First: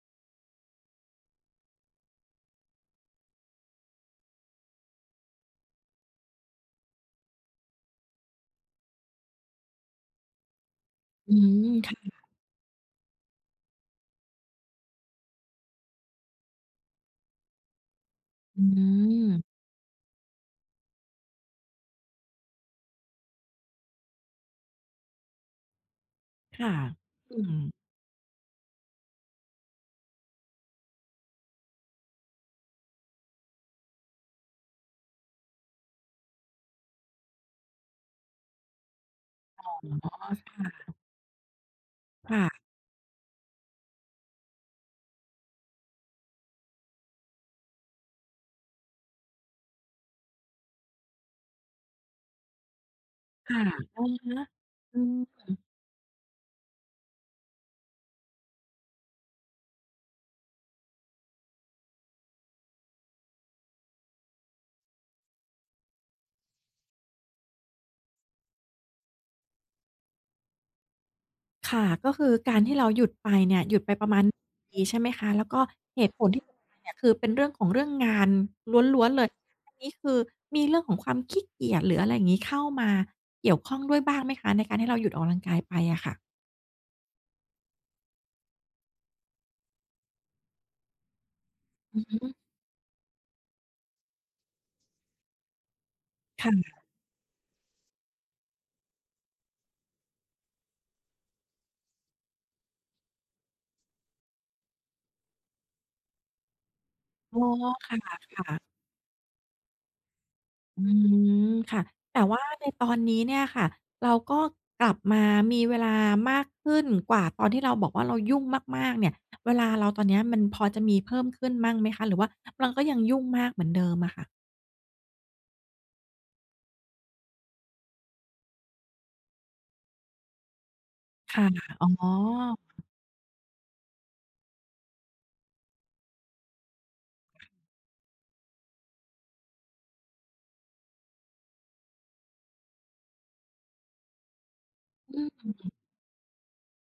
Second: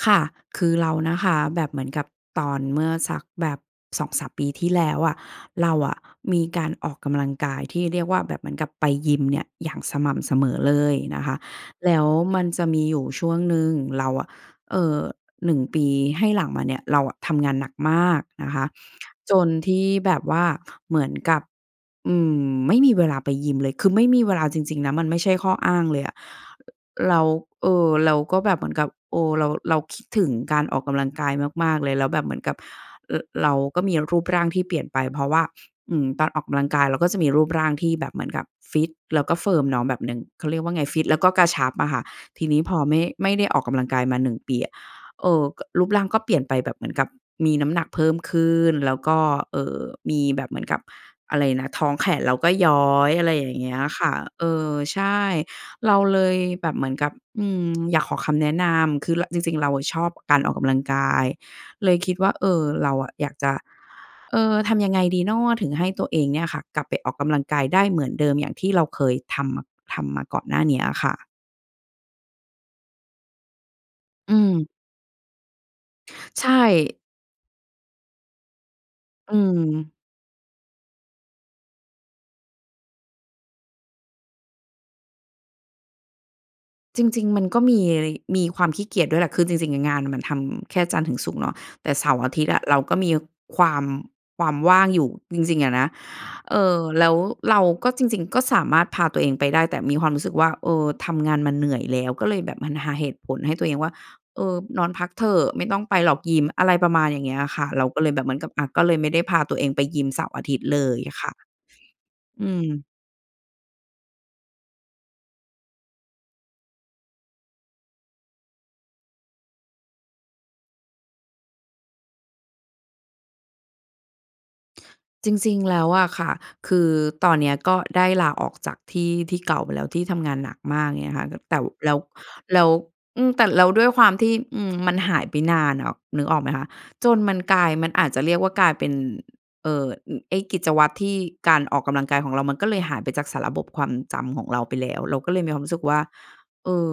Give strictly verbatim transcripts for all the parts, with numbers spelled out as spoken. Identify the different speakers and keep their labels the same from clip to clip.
Speaker 1: ค่ะ คือเรานะคะ แบบเหมือนกับตอนเมื่อสักแบบ สองสาม ปีที่แล้วอะ เราอะมีการออกกำลังกายที่เรียกว่า แบบเหมือนกับไปยิมเนี่ยอย่างสม่ำเสมอเลยนะค
Speaker 2: อื
Speaker 1: ะ
Speaker 2: ม ค
Speaker 1: แล
Speaker 2: ่
Speaker 1: ้ว
Speaker 2: ะ
Speaker 1: มันจะมีอยู่ช่วงหนึ่งเราอะ เอ่อ หนึ่ง ปีให้หลังมาเนี่ย เราอะทำงานหนัก มาก นะค
Speaker 2: อ
Speaker 1: ะ จ
Speaker 2: ืม
Speaker 1: นที่แบบว่าเหมือนกับ อืม ไม่มีเวลาไปยิมเลย คือ ไม่มีเวลาจริง ๆ นะ มันไม่ใช่ข้ออ้างเลยอะ
Speaker 2: ค่ะ
Speaker 1: เรา
Speaker 2: อื
Speaker 1: เอ
Speaker 2: ม
Speaker 1: ่อ เราก็แบบเหมือนกับ เอ่อ เรา เราคิดถึงการออกกำลังกายมาก ๆ เลย แล้วแบบเหมือนกับ ร เราก็มีรูปร่างที่เปลี่ยนไป เพราะว่า อืม ตอนออกกำลังกายเราก็จะมีรูปร่างที่แบบเหมือนกับฟิต แล้วก็
Speaker 2: อ
Speaker 1: Firm
Speaker 2: ๋อ
Speaker 1: เนาะแบบหนึ่ง เขา
Speaker 2: ค
Speaker 1: เรียก
Speaker 2: ่
Speaker 1: ว่าไง
Speaker 2: ะ
Speaker 1: ฟิตแล้วก็กระชับอะค่ะ
Speaker 2: ค่
Speaker 1: ที
Speaker 2: ะ
Speaker 1: นี้พอไม่ ไม่ได้ออกกำลังกายมา หนึ่ง ปีอะ เอ่อ ก็ รูปร่างก็เปลี่ยนไปแบบเหมือนกับมีน้ำหนักเพิ่มขึ้น แล้วก็ เอ่อ มีแบบเหมือนกับ อะไรนะ ท้องแขนแล้วก็ย้อย อะไรอย
Speaker 2: ค
Speaker 1: ่
Speaker 2: ่
Speaker 1: า
Speaker 2: ะ
Speaker 1: งเงี้ย
Speaker 2: อ
Speaker 1: ค
Speaker 2: ะ
Speaker 1: ่ะ
Speaker 2: ฮ
Speaker 1: เ
Speaker 2: ะ
Speaker 1: ออ
Speaker 2: อ
Speaker 1: ใ
Speaker 2: ื
Speaker 1: ช
Speaker 2: ม
Speaker 1: ่ เราเลยแบบเหมือนกับ อืม อยากขอคำแนะนำ คือ ระ จริง ๆ เราอะชอบการออกกำลังกาย เลยคิดว่า เออ เราอะอยากจะ เอ่อ ทำยังไงดีน้อถึงให้ตัวเองเนี่ยค่ะ กลับไปออกกำลังกายได้เหมือนเดิมอย่างที่เราเคยทำมะ ทำมาก่อนหน้าเนี้ยอะค่ะ?
Speaker 2: ค่ะ ก็คือการที่เราหยุดไปเนี่ย หยุดไปประมาณ
Speaker 1: อืม
Speaker 2: ปีใช่ไหมคะ? แล้วก็เหตุผลที
Speaker 1: ใช
Speaker 2: ่ห
Speaker 1: ่
Speaker 2: ยุดไปเนี่ย คือเป็นเรื่องของ เรื่องงานล้วน ๆ เล
Speaker 1: อ
Speaker 2: ย
Speaker 1: ื
Speaker 2: อันนี้
Speaker 1: ม
Speaker 2: คือมีเรื่องของความขี้เกียจ หรืออะไรอย่างงี้ เข้ามาเกี่ยวข้องด้วยบ้างไหมคะ ในการที่เราหยุดออกกำลังกายไปอะค่ะ?
Speaker 1: จริง ๆ มันก็มีอะไร มีความขี้เกียจด้วยแหละ คือจริง ๆ อะงานน่ะมันทำแค่จันทร์ถึงศุกร์เนาะ แต่
Speaker 2: อื
Speaker 1: เส
Speaker 2: อ
Speaker 1: า
Speaker 2: ฮ
Speaker 1: ร์อา
Speaker 2: ึ
Speaker 1: ทิตย์อะเราก็มีความ ความว่างอยู่จริง ๆ อะนะ
Speaker 2: ค่
Speaker 1: เอ่อ
Speaker 2: ะ
Speaker 1: แล้วเราก็ จริง ๆ ก็สามารถพาตัวเองไปได้ แต่มีความรู้สึกว่า เออ ทำงานมาเหนื่อยแล้ว ก็เลยแบบมันหาเหตุผลให้ตัวเองว่า "เออ นอนพักเถอะ ไม่ต้องไปหรอกยิม" อะไรประมาณอย่างง
Speaker 2: อ
Speaker 1: ี้
Speaker 2: ๋อ
Speaker 1: อะค่ะ เรา
Speaker 2: ค
Speaker 1: ก็เลยแบบเหมือน
Speaker 2: ่
Speaker 1: ก
Speaker 2: ะ
Speaker 1: ับ อ
Speaker 2: ๆ
Speaker 1: ะ ก็เลยไม่ได้พาตัวเองไปยิมเสาร์อาทิตย์เ
Speaker 2: อ
Speaker 1: ล
Speaker 2: ื
Speaker 1: ยค่ะ
Speaker 2: ม ค่ะ แต่ว่
Speaker 1: อ
Speaker 2: า
Speaker 1: ื
Speaker 2: ในต
Speaker 1: ม
Speaker 2: อนนี้เนี่ยค่ะ เราก็กลับมามีเวลามากขึ้นกว่าตอนที่เราบอกว่าเรายุ่งมาก ๆ เนี่ย เวลาเราตอนเนี้ยมันพอจะมีเพิ่มขึ้นบ้างไหมคะ หรือว่าเราก็ยังยุ่งมากเหมือนเดิมอะค่ะ?
Speaker 1: จริง ๆ แล้วอะค่ะ คือตอนเนี้ยก็ได้ลาออกจากที่ ที่เก่าไปแล้ว ที่ทำงานหนักมากเนี่ยค่ะ ต
Speaker 2: ค่ะ
Speaker 1: แต่ว
Speaker 2: อ๋
Speaker 1: แ
Speaker 2: อ
Speaker 1: ล้ว แล้ว อืม แต่แล้วด้วยความที่ อืม มันหายไปนานอะนึกออกไหมคะ? จนมันกลาย มันอาจจะเรียกว่ากลายเป็น เอ่อ อ ไอ้กิจวัตรที่ การออกกำลังกายของเรามันก็เลยหายไปจากสารบบความจำของเราไปแล้ว เร
Speaker 2: อ
Speaker 1: า
Speaker 2: ื
Speaker 1: ก็เลยมีความรู
Speaker 2: ม
Speaker 1: ้สึกว่า เออ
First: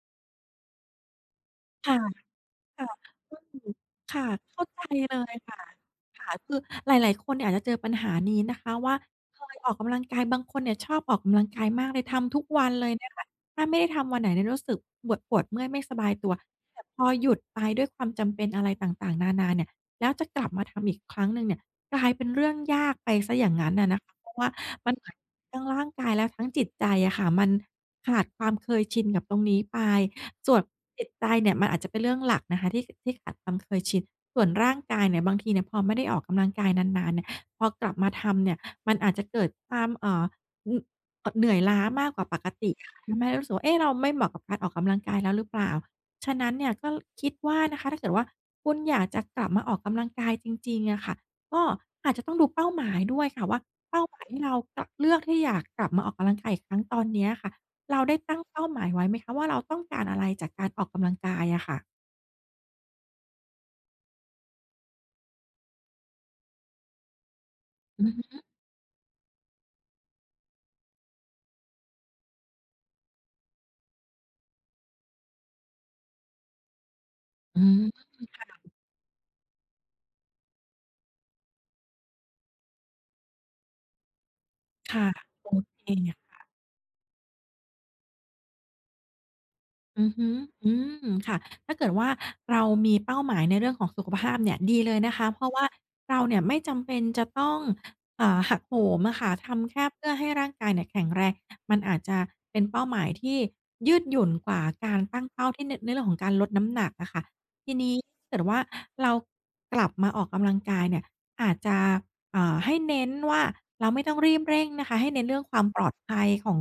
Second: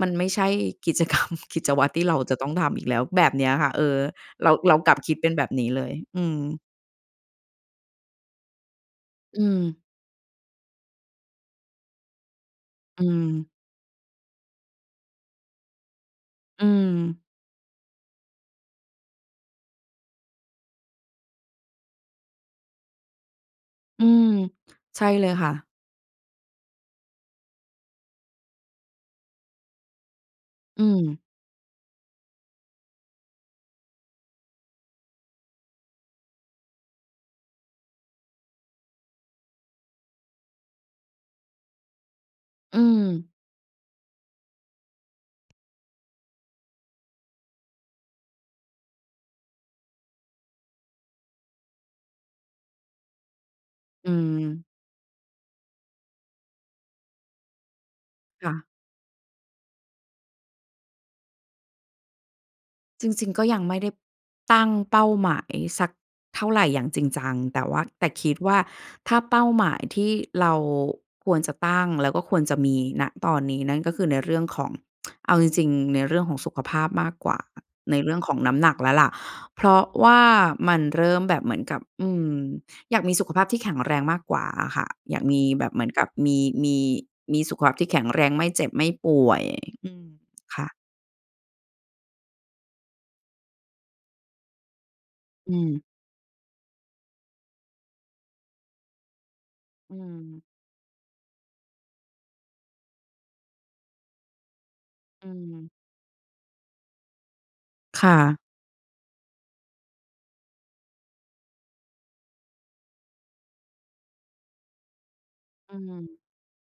Speaker 1: มันไม่ใช่กิจ กรรม กิจวั
Speaker 2: ค
Speaker 1: ตร
Speaker 2: ่ะ
Speaker 1: ที่เราจะต้องทำ
Speaker 2: ค
Speaker 1: อี
Speaker 2: ่
Speaker 1: ก
Speaker 2: ะ
Speaker 1: แล้ว แบบ
Speaker 2: ก็
Speaker 1: เนี้
Speaker 2: ค
Speaker 1: ย
Speaker 2: ื
Speaker 1: ค
Speaker 2: อ
Speaker 1: ่ะ เออ
Speaker 2: ค่ะ
Speaker 1: เรา
Speaker 2: เข้า
Speaker 1: เรา
Speaker 2: ใจ
Speaker 1: กลับคิ
Speaker 2: เ
Speaker 1: ด
Speaker 2: ล
Speaker 1: เป็น
Speaker 2: ย
Speaker 1: แบบ
Speaker 2: ค่ะ
Speaker 1: นี้เลย อ
Speaker 2: ค
Speaker 1: ื
Speaker 2: ่ะ
Speaker 1: ม
Speaker 2: คือหลาย ๆ คนเนี่ยอาจจะเจอปัญหานี้นะคะว่า
Speaker 1: อ
Speaker 2: เค
Speaker 1: ื
Speaker 2: ยออก
Speaker 1: ม
Speaker 2: กำลังกาย บางคนเนี่ยชอบออกกำลังกายมากเลย ทำทุกวันเลย
Speaker 1: อื
Speaker 2: นะคะ
Speaker 1: ม
Speaker 2: ถ้าไม่ได้ทำวันไหนเนี่ยรู้สึกปวด ปวดเมื่อยไม่สบายตัว
Speaker 1: อื
Speaker 2: แต่พอ
Speaker 1: ม
Speaker 2: หยุดไปด้วยความจำเป็นอะไรต่าง ๆ นานาเนี่ย แล้วจะกลับมาทำอีกครั้งหนึ่งเนี่ย กลายเป็นเรื่องยากไปเสียอย่างงั้นอะน
Speaker 1: อ
Speaker 2: ะ
Speaker 1: ื
Speaker 2: คะ เ
Speaker 1: ม
Speaker 2: พราะว่ามัน
Speaker 1: ใช่
Speaker 2: อาจ
Speaker 1: เ
Speaker 2: จ
Speaker 1: ล
Speaker 2: ะ
Speaker 1: ยค่ะ
Speaker 2: ทั้งร่างกายและทั้งจิตใจอะค่ะ มันขาดความเคยชินกับตรงนี้ไป ส่วน
Speaker 1: อื
Speaker 2: จิต
Speaker 1: ม
Speaker 2: ใจเนี่ยมันอาจจะเป็นเรื่องหลักนะคะที่ ที่ขาดความเคยชิน ส่วนร่างกายเนี่ย บางทีเนี่ยพอไม่ได้ออกกำลังกายนาน ๆ เนี่ย พอกลับมาทำเนี่ยมันอาจจะเกิดความ เอ่อ อือ เอ่อ เหนื่อยล้ามากกว่าปกติ
Speaker 1: อื
Speaker 2: ทำให
Speaker 1: ม
Speaker 2: ้รู้สึกว่า เอ๊ะ เราไม่เหมาะกับการออกกำลังกายแล้วหรือเปล่า? ฉะนั้นเนี่ยก็ ล คิดว่านะคะ ถ้าเกิดว่าคุณอยากจะกลับมาออกกำลังกายจริง ๆ อะค่ะ ก็อาจจะต้องดูเป้าหมายด้วยค่ะว่า เป้า
Speaker 1: อื
Speaker 2: หมายที่เรา
Speaker 1: ม
Speaker 2: ล เลือกที่อยากกลับมาออกกำลังกายอีกครั้งตอนเนี้ยค่ะ เราได้ตั้ง
Speaker 1: ค่
Speaker 2: เป
Speaker 1: ะ
Speaker 2: ้าหมายไว้ไหมคะว่า เราต้องการอะไรจากการออกกำลังกายอะค่ะ?
Speaker 1: จริง ๆ ก็ยังไม่ได้ ตั้งเป้าหมายสักเท่าไรอย่างจริงจัง แต่ว่า แ
Speaker 2: อ
Speaker 1: ต
Speaker 2: ื
Speaker 1: ่
Speaker 2: อฮ
Speaker 1: คิด
Speaker 2: ึ
Speaker 1: ว่า ถ้าเป้าหมายที่เราควรจะตั้ง แล้วก็ควรจะมี ณ ตอนนี้ นั่นก็คือในเรื่องของ เอาจริง ๆ ในเรื่องของสุขภาพมากกว่า
Speaker 2: อืม
Speaker 1: ใน
Speaker 2: ค
Speaker 1: เรื่องของน้
Speaker 2: ่
Speaker 1: ำหน
Speaker 2: ะ
Speaker 1: ักแล้วล่ะ เพราะว่ามันเริ่มแบบเหมือนกับ อืม อยากมีสุขภาพที่แข็งแรงมากกว่าอะค่ะ
Speaker 2: ค่ะ
Speaker 1: อยากมี
Speaker 2: โอ
Speaker 1: แบบเ
Speaker 2: เ
Speaker 1: หม
Speaker 2: ค
Speaker 1: ือนกับม
Speaker 2: ค
Speaker 1: ี
Speaker 2: ่ะ
Speaker 1: มี มีสุขภาพที่แข็งแรง ไม่เจ็บ ไม่ป่วย อื
Speaker 2: อ
Speaker 1: ม
Speaker 2: ือฮึ
Speaker 1: ค่
Speaker 2: อ
Speaker 1: ะ
Speaker 2: ืม ค่ะ ถ้าเกิดว่าเรามีเป้าหมายในเรื่องของสุขภาพเนี่ย ดีเลยนะคะ เพรา
Speaker 1: อื
Speaker 2: ะว่า
Speaker 1: ม
Speaker 2: เราเนี่ยไม่จำเป็นจะต้อง อ่า หักโหมอะค่ะ ทำแค่
Speaker 1: อื
Speaker 2: เพื่อให้
Speaker 1: ม
Speaker 2: ร่างกายเนี่ยแข็งแรง มันอาจจะเป็นเป้าหมายที่ยืดหยุ่นกว่า การตั้
Speaker 1: อื
Speaker 2: งเป้าที่
Speaker 1: ม
Speaker 2: ใน ในเรื่องของการลดน้ำหนักอะค่ะ ทีนี้
Speaker 1: ค่
Speaker 2: ถ้าเก
Speaker 1: ะ
Speaker 2: ิดว่า เรากลับมาออกกำลังกายเนี่ย อาจจะ เอ่อ ให้เน้นว่า เราไม่ต้องรีบเร่งนะคะ ให้เน้นเรื่องความ
Speaker 1: อื
Speaker 2: ปลอดภ
Speaker 1: ม
Speaker 2: ัยของ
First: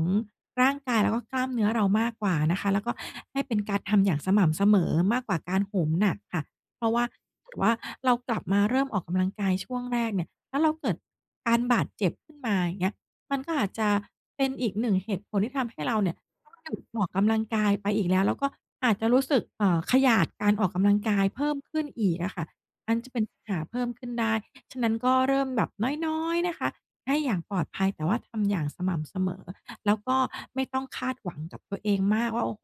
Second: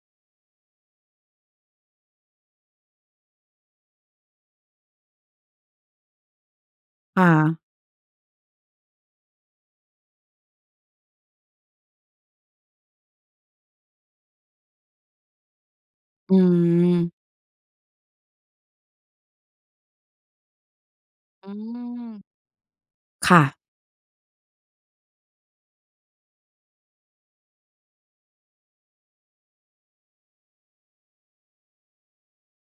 Speaker 2: ร่างกาย แล้วก็กล้ามเนื้อเรามากกว่านะคะ แล้วก็ให้เป็นการทำอย่างสม่ำเสมอ มากกว่าการโหมหนักค่ะ เพราะว่า
Speaker 1: ค่
Speaker 2: เกิด
Speaker 1: ะ
Speaker 2: ว่าเรากลับมาเริ่มออกกำลังกายช่วงแรกเนี่ย แล้วเราเกิดการบาดเจ็บขึ้นมา อย่างเงี้ย มันก็อาจจะเป็นอีก หนึ่ง เหตุผลที่ทำให้เราเนี่ย
Speaker 1: อื
Speaker 2: ออ
Speaker 1: ม
Speaker 2: กกำลังกายไปอีกแล้ว แล้วก็อาจจะรู้สึก เอ่อ ขยาดการออกกำลังกายเพ
Speaker 1: อื
Speaker 2: ิ่มขึ้น
Speaker 1: ม
Speaker 2: อีกอะค่ะ มันจะเป็น
Speaker 1: ค
Speaker 2: ป
Speaker 1: ่
Speaker 2: ัญห
Speaker 1: ะ
Speaker 2: าเพิ่มขึ้นได้ พ ฉะนั้นก็เริ่มแบบน้อย ๆ นะคะ ให้อย่างปลอดภัย แต่ว่าทำอย่างสม่ำเสมอ แล้วก็ไม่ต้องคาดหวังกับตัวเองมากว่า โอ้โฮ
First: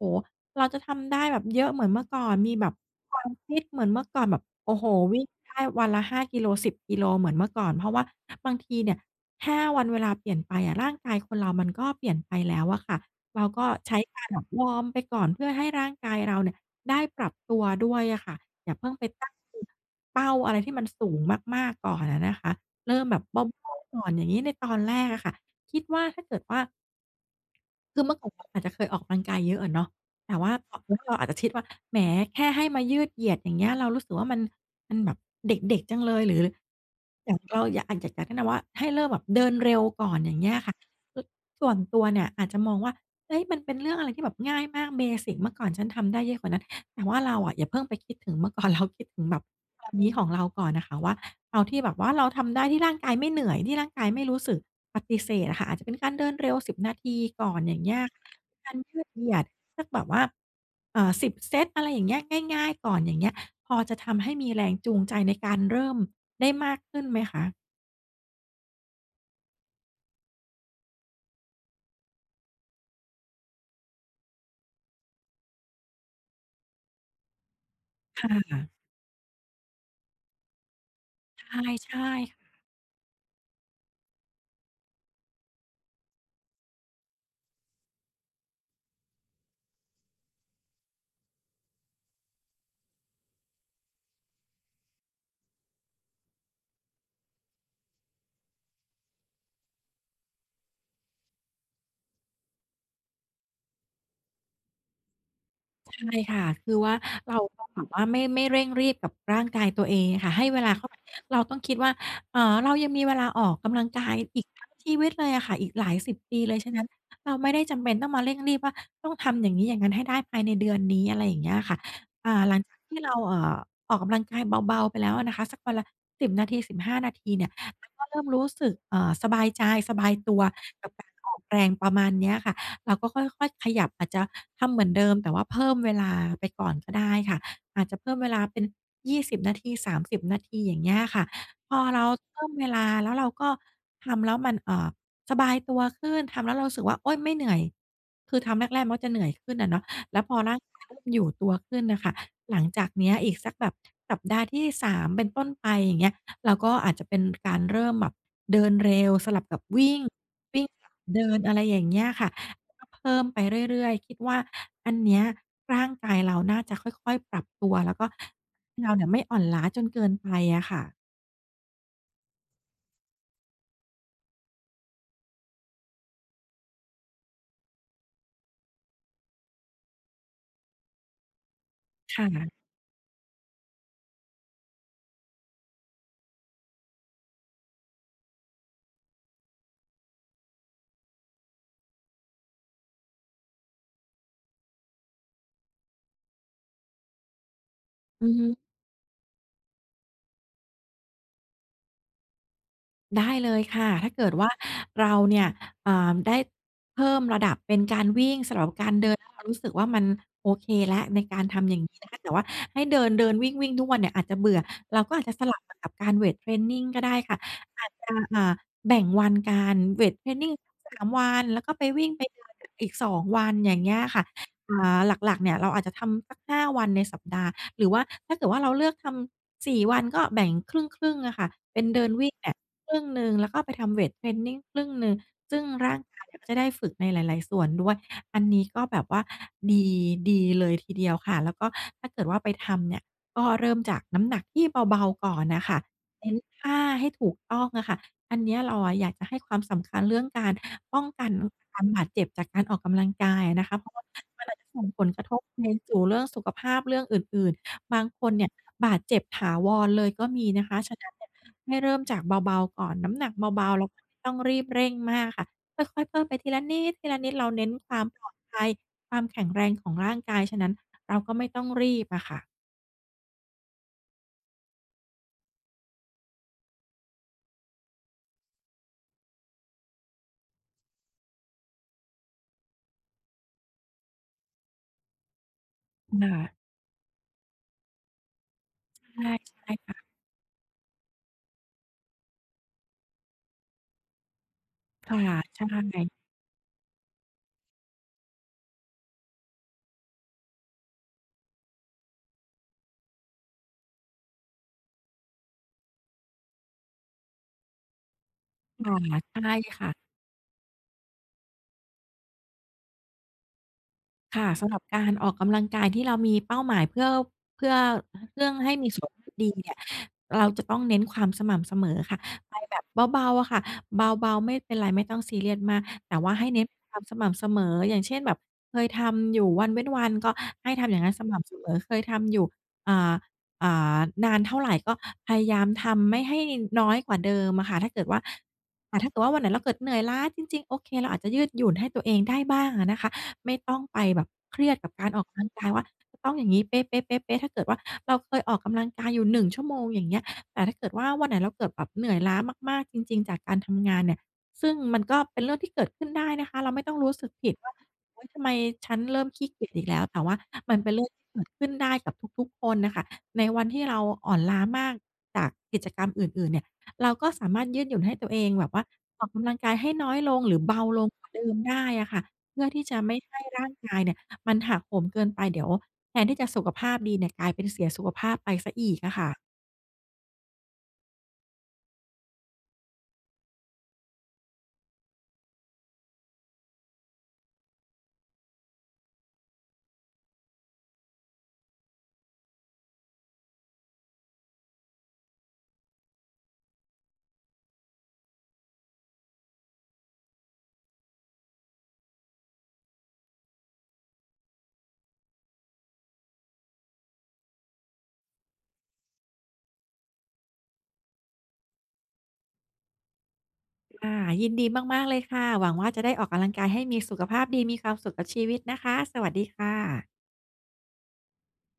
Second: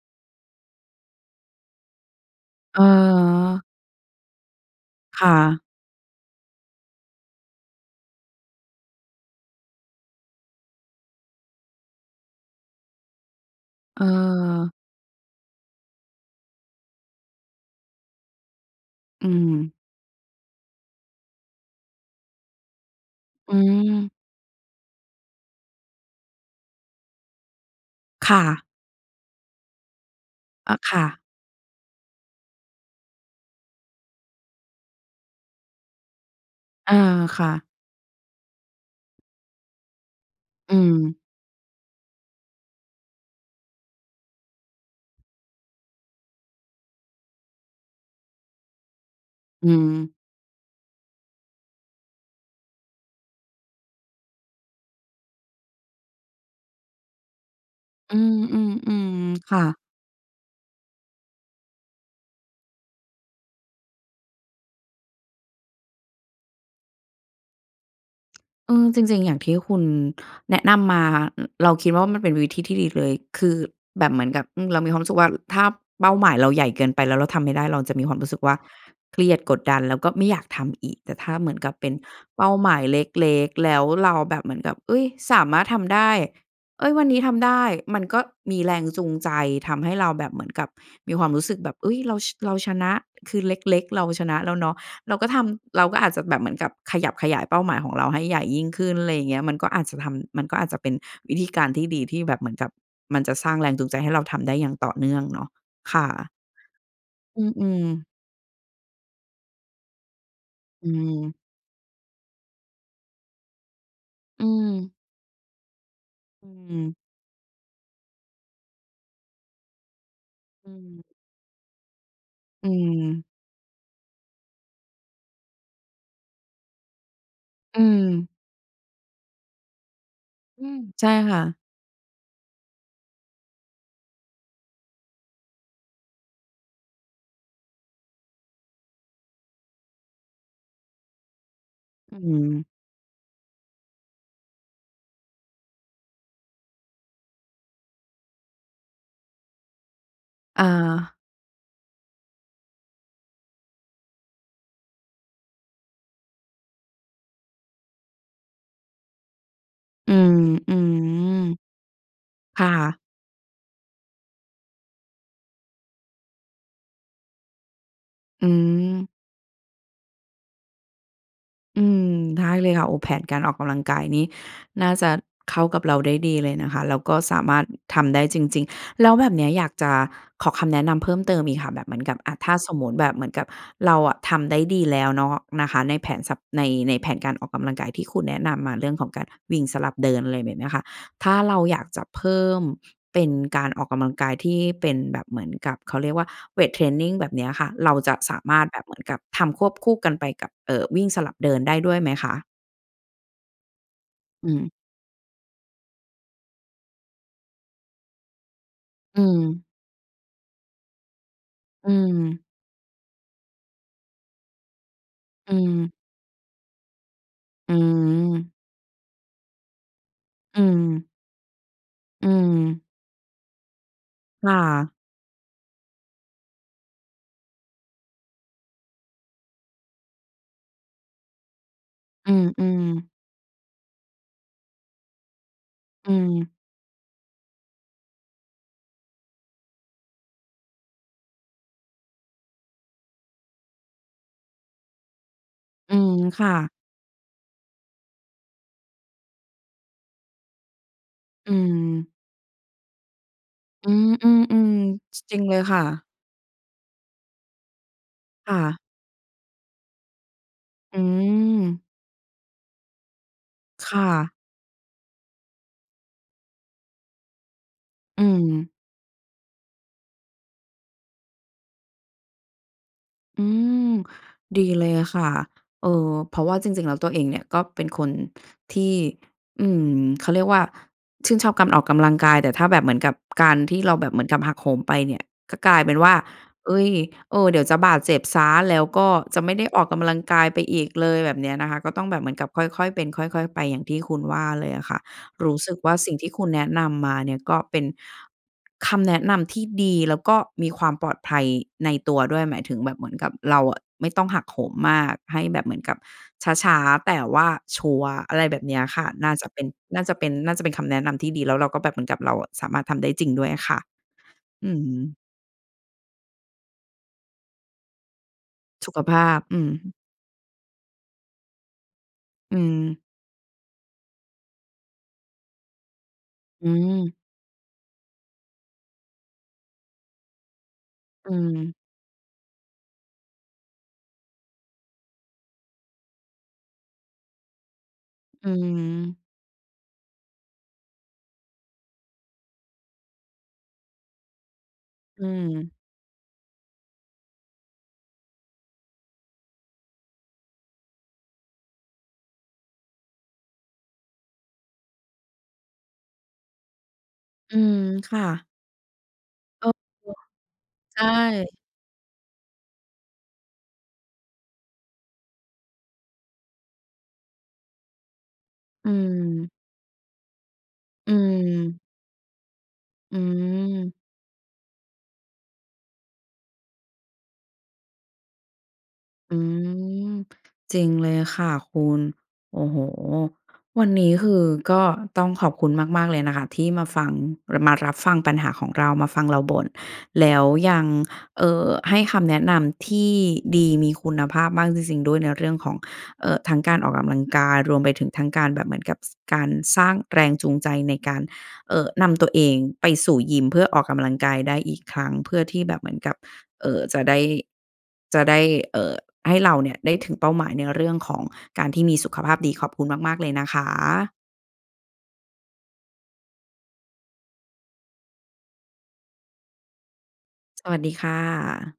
Speaker 2: เราจะทำได้แบบเยอะเหมือนเมื่อก่อน มีแบบความฟิ
Speaker 1: เออ
Speaker 2: ตเหมือนเมื่อก่อนแบบ โอ้โฮ ว
Speaker 1: ค
Speaker 2: ิ่ง
Speaker 1: ่
Speaker 2: ได
Speaker 1: ะ
Speaker 2: ้วันละ ห้า กิโล สิบ กิโลเหมือนเมื่อก่อน เพราะว่าบางทีเนี่ย แค่วันเวลาเปลี่ยนไปอะ ร่างกายคนเรามันก็เปลี่ยนไปแล้วอะค่ะ เราก็ใช้
Speaker 1: เ
Speaker 2: การแบบว
Speaker 1: ออ
Speaker 2: อร์มไปก่อน เพื่อให้ร่างกายเราเนี่ยได้ปรับตัวด้วยอะค่ะ อย่าเพิ่งไป
Speaker 1: อ
Speaker 2: ต
Speaker 1: ื
Speaker 2: ั้ง
Speaker 1: ม
Speaker 2: เป้าอะไรที่มันสูงมาก ๆ ก่อนอะนะคะ เริ่มแบบเ
Speaker 1: อ
Speaker 2: บา ๆ ก่
Speaker 1: ื
Speaker 2: อ
Speaker 1: ม
Speaker 2: น อย่างงี้ ในตอนแรกอะค่ะ คิดว่าถ้าเกิดว่า คือเมื่อก่
Speaker 1: ค
Speaker 2: อน
Speaker 1: ่
Speaker 2: เรา
Speaker 1: ะ
Speaker 2: อาจจะเคยออกกำลังกายเยอะอะเนาะ แต่ว่า
Speaker 1: อ
Speaker 2: ต
Speaker 1: ะ
Speaker 2: อนน
Speaker 1: ค
Speaker 2: ี้
Speaker 1: ่
Speaker 2: เร
Speaker 1: ะ
Speaker 2: าอาจจะคิดว่า แหม แค่ให้มายืดเหยียดอย่างเงี้ย เรารู้สึกว่ามัน มันแบบ เด็ก ๆ จังเลย หรือ
Speaker 1: เออ
Speaker 2: อยาก
Speaker 1: ค
Speaker 2: เอ
Speaker 1: ่
Speaker 2: อ เรา
Speaker 1: ะ
Speaker 2: อยาก อะ อยาก อยากแนะนำว่า ให้เริ่มแบบเดินเร็วก่อน อย่างเงี้ยอะค
Speaker 1: อ
Speaker 2: ่
Speaker 1: ื
Speaker 2: ะ
Speaker 1: ม
Speaker 2: คือส่วนตัวเนี่ยอาจจะมองว่า "เฮ้ย มันเป็นเรื่องอะไรที่แบบง่ายมาก เบสิก เมื่อก่อนฉันทำได้เยอะกว่านั้น" แต่ว่าเราอะอย่าเพิ่งไปคิดถึงเมื่อ ก่อน เราคิดถึงแบบ
Speaker 1: อื
Speaker 2: ตอนน
Speaker 1: ม
Speaker 2: ี้ของเราก่อนอะค่ะว่า เอาที่แบบว่าเราทำได้ที่ร่างกายไม่เหนื่อย ที่ร่างกายไม่รู้สึกปฏิเสธอะค่ะ อาจจะเป็นการเดินเร็ว สิบ นาทีก่อน อย่างเงี้ย
Speaker 1: อื
Speaker 2: การยืด
Speaker 1: ม
Speaker 2: เหยี
Speaker 1: ๆ
Speaker 2: ยด
Speaker 1: ๆ ค่ะ
Speaker 2: สักแบบว่า อ่า สิบ เซต อะไรอย่างเงี้ย ง่าย ๆ ก่อน อย่างเงี้ย พอจะทำให้มีแรงจูงใจในการเริ่มได้มากขึ้นไหมคะ?
Speaker 1: เออ จริง ๆ อย่างที่คุณแนะนำมา ร เราคิดว่ามันเป็นวิธีที่ดีเลย คือแบบเหมือนกับ อืม เรามีความรู้สึกว่า ถ้าเป้าหมายเราใหญ่เกินไปแล้วเราทำไม่ได้ เราจะมีความ
Speaker 2: ค
Speaker 1: รู้สึกว่า
Speaker 2: ่ะ
Speaker 1: เครียด กดดัน แล้วก็ไม่อยากทำอีก แต่ถ้าเหมือนกับเป
Speaker 2: ใ
Speaker 1: ็น
Speaker 2: ช่ ๆ
Speaker 1: เป้าหมายเล็ก ๆ แล้วเราแบบเหมือนกับ อุ๊ย! สามารถทำได้ เอ๊ย! วันนี้ทำได้ มันก็มีแรงจูงใจ ทำให้เราแบบเหมือนกับ มีความรู้สึกแบบ เฮ๊ย! เรา ช เราชนะ คือเล็ก ๆ เราชนะแล้วเนาะ เราก็ทำ เราก็อาจจะแบบเหมือนกับขยับขยายเป้าหมายของเราให้ใหญ่ยิ่งขึ้น อะไรอย่างนี้ มันก็อาจจะทำ มันก็อาจจะเป็นวิธีการที่ดี ที่แบบเหมือนกับมันจะสร้างแรงจูงใจให้เราทำได้อย่างต่อเนื่องเนาะ ค
Speaker 2: ใช
Speaker 1: ่ะ
Speaker 2: ่ค่ะ คือว่าเร
Speaker 1: อ
Speaker 2: า
Speaker 1: ื
Speaker 2: ก็แ
Speaker 1: ม
Speaker 2: บบว่า
Speaker 1: ๆ
Speaker 2: ไม่ ไม่เร่งรีบกับร่างกายตัวเองอะค่ะ ให้เวลาเข
Speaker 1: อ
Speaker 2: ้
Speaker 1: ื
Speaker 2: าไป
Speaker 1: ม
Speaker 2: เราต้องคิดว่า เออ เรายังมีเวลาออกกำลังกายอ
Speaker 1: อ
Speaker 2: ี
Speaker 1: ื
Speaker 2: กทั้งช
Speaker 1: ม
Speaker 2: ีวิตเลยอะค่ะ อีกหลายสิบปี
Speaker 1: อื
Speaker 2: เลย ฉะนั้น
Speaker 1: ม
Speaker 2: เราไม่ได้จำเป็นต้องมาเร่งรีบว่า ต้องทำอย่างนี้อย่างนั้นให้ได้ภายในเ
Speaker 1: อ
Speaker 2: ดื
Speaker 1: ื
Speaker 2: อนนี
Speaker 1: ม
Speaker 2: ้ อะไรอย่างนี้อะค่ะ อา หลัง
Speaker 1: อื
Speaker 2: จากที่เรา
Speaker 1: ม
Speaker 2: เอ่อ ออกกำลังกายเบา ๆ ไปแล้วอะนะคะ สักวันละ สิบ นาที สิบห้า นาทีเนี่ย
Speaker 1: อื
Speaker 2: เราก็เริ่
Speaker 1: ม
Speaker 2: มรู้สึก เอ่อ สบายใจ สบายตัว
Speaker 1: อืม
Speaker 2: กับก
Speaker 1: ใช
Speaker 2: า
Speaker 1: ่
Speaker 2: รอ
Speaker 1: ค
Speaker 2: อ
Speaker 1: ่
Speaker 2: ก
Speaker 1: ะ
Speaker 2: แรงประมาณนี้อะค่ะ เราก็ค่อย ๆ ขยับ อาจจะทำเหมือนเดิม แต่เพิ่มเวลาไปก่อนก็ได้ค่ะ อาจจะเพิ่มเวลาเป็น ยี่สิบ นาที สามสิบ นาที อย่างงี้อะค่ะ พอเรา
Speaker 1: อื
Speaker 2: เพิ่มเ
Speaker 1: ม
Speaker 2: วลา แล้วเราก็ ทำแล้วมัน เอ่อ สบายตัวขึ้น ทำแล้วเรารู้สึกว่า โอ๊ย ไม่เหนื่อย คือทำแรก ๆ มันจะเหนื่อยขึ้นอะเนาะ แล้วพอร่า
Speaker 1: อ
Speaker 2: งกายเริ่ม
Speaker 1: า
Speaker 2: อยู่ตัวขึ้นน่ะค่ะ หลังจากเนี้ยอีกสักแบบ สัปดาห์ที่ สาม เป็นต้นไป อย่างเงี้ย เราก็อาจจะเป็นการเริ่มแบบเดินเร็วสลับกับวิ่ง
Speaker 1: อืม
Speaker 2: วิ่ง
Speaker 1: อื
Speaker 2: สลั
Speaker 1: ม
Speaker 2: บเดิน อะไรอย่างเงี้ยค่ะ
Speaker 1: ค่
Speaker 2: ก็
Speaker 1: ะ
Speaker 2: เพิ่มไปเรื่อย ๆ คิดว่าอันเนี้ย ร่างกายเราน่าจะค่อย ๆ ปรับตัว แล้วก็
Speaker 1: อื
Speaker 2: เราเนี่
Speaker 1: ม
Speaker 2: ยไม่อ่อนล้าจนเกินไปอะค่ะ
Speaker 1: อืม ได้เลยค่ะ โอ้ แผนการออกกำลังกายนี้น่าจะเข้ากับเราได้ดี เลยนะคะ แล้วก็สามารถทำได้จริง ๆ แล้วแบบเนี้ยอยากจะขอคำแนะนำเพิ่มเติมอีกค่ะ แบบเหมือนกับ
Speaker 2: ค่
Speaker 1: อะ
Speaker 2: ะ
Speaker 1: ถ้าสมมุติแบบเหมือนกับเราอะทำได้ดีแล้วเนาะ นะคะ ในแผนสับ ใน ในแผนการออกกำลังกายที่คุณแนะนำมาเรื่องของการวิ่งสลับเดิน อะไรแบบเนี้ยค่ะ ถ้าเราอยากจะ เพิ่มเป็นการออกกำลังกายที่เป็นแบบเหมือนกับ เขาเรียกว่า เวตเทรนนิง แบบเนี้ยค่ะ เราจะ
Speaker 2: อื
Speaker 1: ส
Speaker 2: อ
Speaker 1: า
Speaker 2: ฮ
Speaker 1: ม
Speaker 2: ึ
Speaker 1: ารถแบบ เหมือนกับทำควบคู่กันไปกับ เอ่อ วิ่งสลับเดินได้ด้วยไหมคะ?
Speaker 2: ได้เลยค่ะ ถ้าเกิดว
Speaker 1: อื
Speaker 2: ่า
Speaker 1: ม
Speaker 2: เราเนี่ย อ่า ได้เพิ่มระดับเป็นการวิ่งสลับกับการเดิ
Speaker 1: อ
Speaker 2: น
Speaker 1: ื
Speaker 2: แล้วเรารู้
Speaker 1: ม
Speaker 2: สึกว่า มันโอเคแล้วในการทำอย่าง
Speaker 1: อื
Speaker 2: งี้ แต่ว่า
Speaker 1: ม
Speaker 2: ให้เดิน ๆ วิ่ง ๆ ทุกวันเนี่ยอาจจะเบื่อ เราก็อาจจะส
Speaker 1: อื
Speaker 2: ลับ
Speaker 1: ม
Speaker 2: กับการเวตเทรนนิงก็ได้ค่ะ
Speaker 1: อื
Speaker 2: อาจจะ อ่
Speaker 1: ม
Speaker 2: า แบ่งวันกัน เวตเทรนนิง
Speaker 1: อื
Speaker 2: สัก สา
Speaker 1: ม
Speaker 2: ม วัน แล้วก็ไปวิ่งไ
Speaker 1: อ
Speaker 2: ป
Speaker 1: ื
Speaker 2: เดินเนี่ย
Speaker 1: ม
Speaker 2: อีก สอง วัน อย่างเงี้ยค่ะ
Speaker 1: ค่
Speaker 2: อ่
Speaker 1: ะ
Speaker 2: า หลัก ๆ เนี่ยเราอาจจะทำสัก ห้า วันในสัปดาห์ หรือว่า ถ้าเกิดว่า เราเลือกทำสี่วัน ก็แบ่งครึ่ง ๆ อะค่ะ เป็นเดินว
Speaker 1: อ
Speaker 2: ิ
Speaker 1: ื
Speaker 2: ่งอะ
Speaker 1: ม
Speaker 2: ครึ่
Speaker 1: ๆ
Speaker 2: งหนึ่งแล้วก็ไปทำเวตเทรนนิงครึ่งหนึ่ง ซึ่งร่าง
Speaker 1: อื
Speaker 2: กายก็
Speaker 1: ม
Speaker 2: จะได้ฝึกในหลาย ๆ ส่วนด้วย อันนี้ก็แบบว่า ดี ดีเลยทีเดียวค่ะ แล้วก็ถ้าเกิดว่า ไปทำเนี่ยก็เริ่มจากน้ำหนักที่เบา ๆ ก่อนน่ะค่ะ
Speaker 1: อืม
Speaker 2: เน้น
Speaker 1: ค่
Speaker 2: ท
Speaker 1: ะ
Speaker 2: ่าให้ถูกต้องอะค่ะ อันเนี้ยเราอะอยากจะให้ความสำคัญเรื่องการป้องกันอ
Speaker 1: อ
Speaker 2: า
Speaker 1: ื
Speaker 2: การบา
Speaker 1: ม
Speaker 2: ดเจ็บจากการออกกำลังกายอะนะคะ เ
Speaker 1: อ
Speaker 2: พ
Speaker 1: ื
Speaker 2: ราะว่า
Speaker 1: ม อื
Speaker 2: มันอาจจะ
Speaker 1: ม
Speaker 2: ส่งผล
Speaker 1: ๆ
Speaker 2: ก
Speaker 1: ส
Speaker 2: ระ
Speaker 1: จ
Speaker 2: ท
Speaker 1: ริ
Speaker 2: บ
Speaker 1: งเลย
Speaker 2: ไป
Speaker 1: ค่
Speaker 2: สู่
Speaker 1: ะ
Speaker 2: เรื่องสุขภาพ เรื่องอื่น ๆ บางคนเนี่ย
Speaker 1: ค่ะ
Speaker 2: บาดเจ็บถาวรเลยก็มีนะคะ ฉ
Speaker 1: อื
Speaker 2: ะนั้นเนี่ย ให้
Speaker 1: ม
Speaker 2: เริ่มจากเบา ๆ ก่อน น้ำหนักเบา ๆ แล
Speaker 1: ค
Speaker 2: ้วก็
Speaker 1: ่
Speaker 2: ไม่
Speaker 1: ะ
Speaker 2: ต้องรีบเร่งมากค่ะ ค่อย ๆ เพิ่มไปทีละนิด ทีละนิด เราเน้นความ
Speaker 1: อ
Speaker 2: ป
Speaker 1: ื
Speaker 2: ลอดภั
Speaker 1: ม
Speaker 2: ย ความแข็งแรงของร่างกาย ฉะนั้นเราก็ไม่ต้องรีบอะค่ะ
Speaker 1: อืม ดีเลยอะค่ะ เออ เพราะว่าจริง ๆ แล้ว ตัวเองเนี่ยก็เป็นคนที่ อืม เขาเรียกว่า ชื่นชอบกำออกกำลังกาย แต่ถ้าแบบเหมือนกับ การที่เราแบบเหมือนกับหักโหมไปเนี่ย ก็กลายเป็นว่า
Speaker 2: น่า
Speaker 1: เฮ้ย! เออ เดี๋ยวจะบาดเจ็บเสีย แล้วก็
Speaker 2: ใช่
Speaker 1: จะไม่ไ
Speaker 2: ใ
Speaker 1: ด
Speaker 2: ช
Speaker 1: ้
Speaker 2: ่
Speaker 1: ออก
Speaker 2: ค
Speaker 1: ก
Speaker 2: ่ะ
Speaker 1: ำลังกายไปอีกเลย แบบเนี้ยนะคะ ก็ต้องแบบเหมือนกับค่อย ๆ เป็นค่อย ๆ ไปอย่างที่คุณว่าเลยอะค่ะ
Speaker 2: ค่
Speaker 1: รู้สึกว่า
Speaker 2: ะ
Speaker 1: สิ่งที่คุณแนะนำมาเนี่ยก็เป็น คำแนะนำที่ดี แล้วก็มีความปลอดภัยในตัวด้วย หมายถึงแบบเหมือนกับเราอะไม่ต้องหักโหมมาก ให้แบบเหมือนกับช้า ๆ แต่ว่าชัวร์ อะไรแบบเนี้ย
Speaker 2: ค่ะ
Speaker 1: ค่ะ น่า
Speaker 2: ใช
Speaker 1: จะ
Speaker 2: ่
Speaker 1: เป็น
Speaker 2: ค่ะ
Speaker 1: น่าจะเป็น น่าจะเป็นคำแนะนำที่ดี แล้วเราก็แบบเหมือนกับเราอะสามารถทำได้จริงด้วยอะค่ะ
Speaker 2: ค่ะ ส
Speaker 1: อ
Speaker 2: ำ
Speaker 1: ื
Speaker 2: หร
Speaker 1: อ
Speaker 2: ับ
Speaker 1: ฮ
Speaker 2: การ
Speaker 1: ึ
Speaker 2: ออกกำลังกายที่เรามีเป้าหมายเพื่อ เพื่อ เรื่องให้ม
Speaker 1: ส
Speaker 2: ี
Speaker 1: ุข
Speaker 2: สุข
Speaker 1: ภ
Speaker 2: ภา
Speaker 1: า
Speaker 2: พ
Speaker 1: พ
Speaker 2: ดี
Speaker 1: อือ
Speaker 2: เนี่ย
Speaker 1: ฮึ
Speaker 2: เราจะต้องเน้นความสม่ำเสมอค่ะ ไ
Speaker 1: อ
Speaker 2: ป
Speaker 1: ื
Speaker 2: แ
Speaker 1: ม
Speaker 2: บบเบา ๆ อะค่ะ เบา ๆ ไม่เป็นไรไม่ต้องซีเรียสมาก แต่ว่าให้เน
Speaker 1: อ
Speaker 2: ้
Speaker 1: ื
Speaker 2: นความส
Speaker 1: ม
Speaker 2: ม่ำเสมอ อย่างเช่น แบบเคยทำอยู่วันเว้นวัน ก็ให้ทำอย่างงั้นส
Speaker 1: อื
Speaker 2: ม่ำเสม
Speaker 1: ม
Speaker 2: อ เคยทำอยู่ อ่า อ่า นานเท่าไร ก็พยายามทำไม่ให้น้อยกว่าเดิมอะค่ะ ถ้าเกิดว่า
Speaker 1: อือฮ
Speaker 2: อ่า ถ้าเ
Speaker 1: ึ
Speaker 2: กิดว่าวันไหนเราเกิดเหนื่อยล้าจริง ๆ โอเค เราอาจจะยืดหยุ่นให้ตัวเองได้บ้างอะนะคะ ไม่ต้องไปแบบเครียดกับการอ
Speaker 1: อื
Speaker 2: อกกำลังกาย
Speaker 1: ม
Speaker 2: ว่า ต้องอย่างงี้เปะ ๆ ๆ ๆ ถ้าเกิดว่าเราเคยออกกำลังกายอยู่ หนึ่ง ชั่วโมง อย่างเงี้ย แต่ถ้าเกิดว่าวันไหนเราเกิดแบบเหนื่อยล้ามาก ๆ จริง ๆ จากการทำงานเนี่ย ซึ่งมันก็เป็นเรื่องที่เกิดขึ้นได้นะคะ เราไม่ต้องรู้สึกผิ
Speaker 1: อ
Speaker 2: ด
Speaker 1: ื
Speaker 2: ว่า
Speaker 1: ม ค
Speaker 2: "เฮ
Speaker 1: ่
Speaker 2: ้ย! ทำ
Speaker 1: ะ
Speaker 2: ไมฉันเริ่มขี้เก
Speaker 1: เอ
Speaker 2: ี
Speaker 1: อ
Speaker 2: ยจอีกแล้ว" แต่ว่ามันเป็น
Speaker 1: ๆ ใช
Speaker 2: เรื่องเกิด
Speaker 1: ่
Speaker 2: ขึ้นได้กับทุก ๆ คนน่ะค่ะ ในวันที่เราอ่อนล้ามากจากกิจกรรมอื่น ๆ เนี่ย เราก็สามารถยืดหยุ่นให้ตัวเองแบบว่า
Speaker 1: อื
Speaker 2: ออกกำ
Speaker 1: ม
Speaker 2: ลังกายให้น้อยลง หรือเบาล
Speaker 1: อ
Speaker 2: ง
Speaker 1: ื
Speaker 2: กว่าเดิมได
Speaker 1: ม
Speaker 2: ้อะค่ะ เพื่อที่จะไม
Speaker 1: อื
Speaker 2: ่ให้ร่างก
Speaker 1: ม
Speaker 2: ายเนี่ยมันหักโหมเกินไป เดี๋ยวแทนที่จะสุขภาพดีเนี่ย กลายเป็นเสียสุขภาพไปเสียอีกอะค่
Speaker 1: อ
Speaker 2: ะ
Speaker 1: ืม จริงเลยอะค่ะคุณ โอ้โฮ! วันนี้คือก็ต้องขอบคุณมาก ๆ เลยนะคะที่มาฟัง เลอมารับฟังปัญหาของเรา มาฟังเราบ่น แล้วยัง เอ่อ ให้คำแนะนำที่ดีมีคุณภาพมากจริง ๆ ด้วยในเรื่องของ เอ่อ ทั้งการออกกำลังกายรวมไปถึงทั้งการแบบเหมือนกับ ส การสร้างแรงจูงใจในการ เอ่อ นำตัวเองไปสู่ยิมเพื่อออกกำลังกายได้อีกครั้ง เพื่อที่แบบเหมือนกับ เอ่อ จะได้ จะได้ เอ่อ ให้เราเนี่ยได้ถึงเป้าหมายในเรื่องของการที่มีสุขภาพดี ขอบคุณมาก ๆ เลยนะค
Speaker 2: ค
Speaker 1: ะ
Speaker 2: ่ะ ยินดีมาก ๆ เลยค่ะ หวังว่าจะได้ออกกำลังกายให้มีสุขภาพดี มีความสุขกับชีวิตนะคะ สวัสดีค่ะ
Speaker 1: สวัสดีค่ะ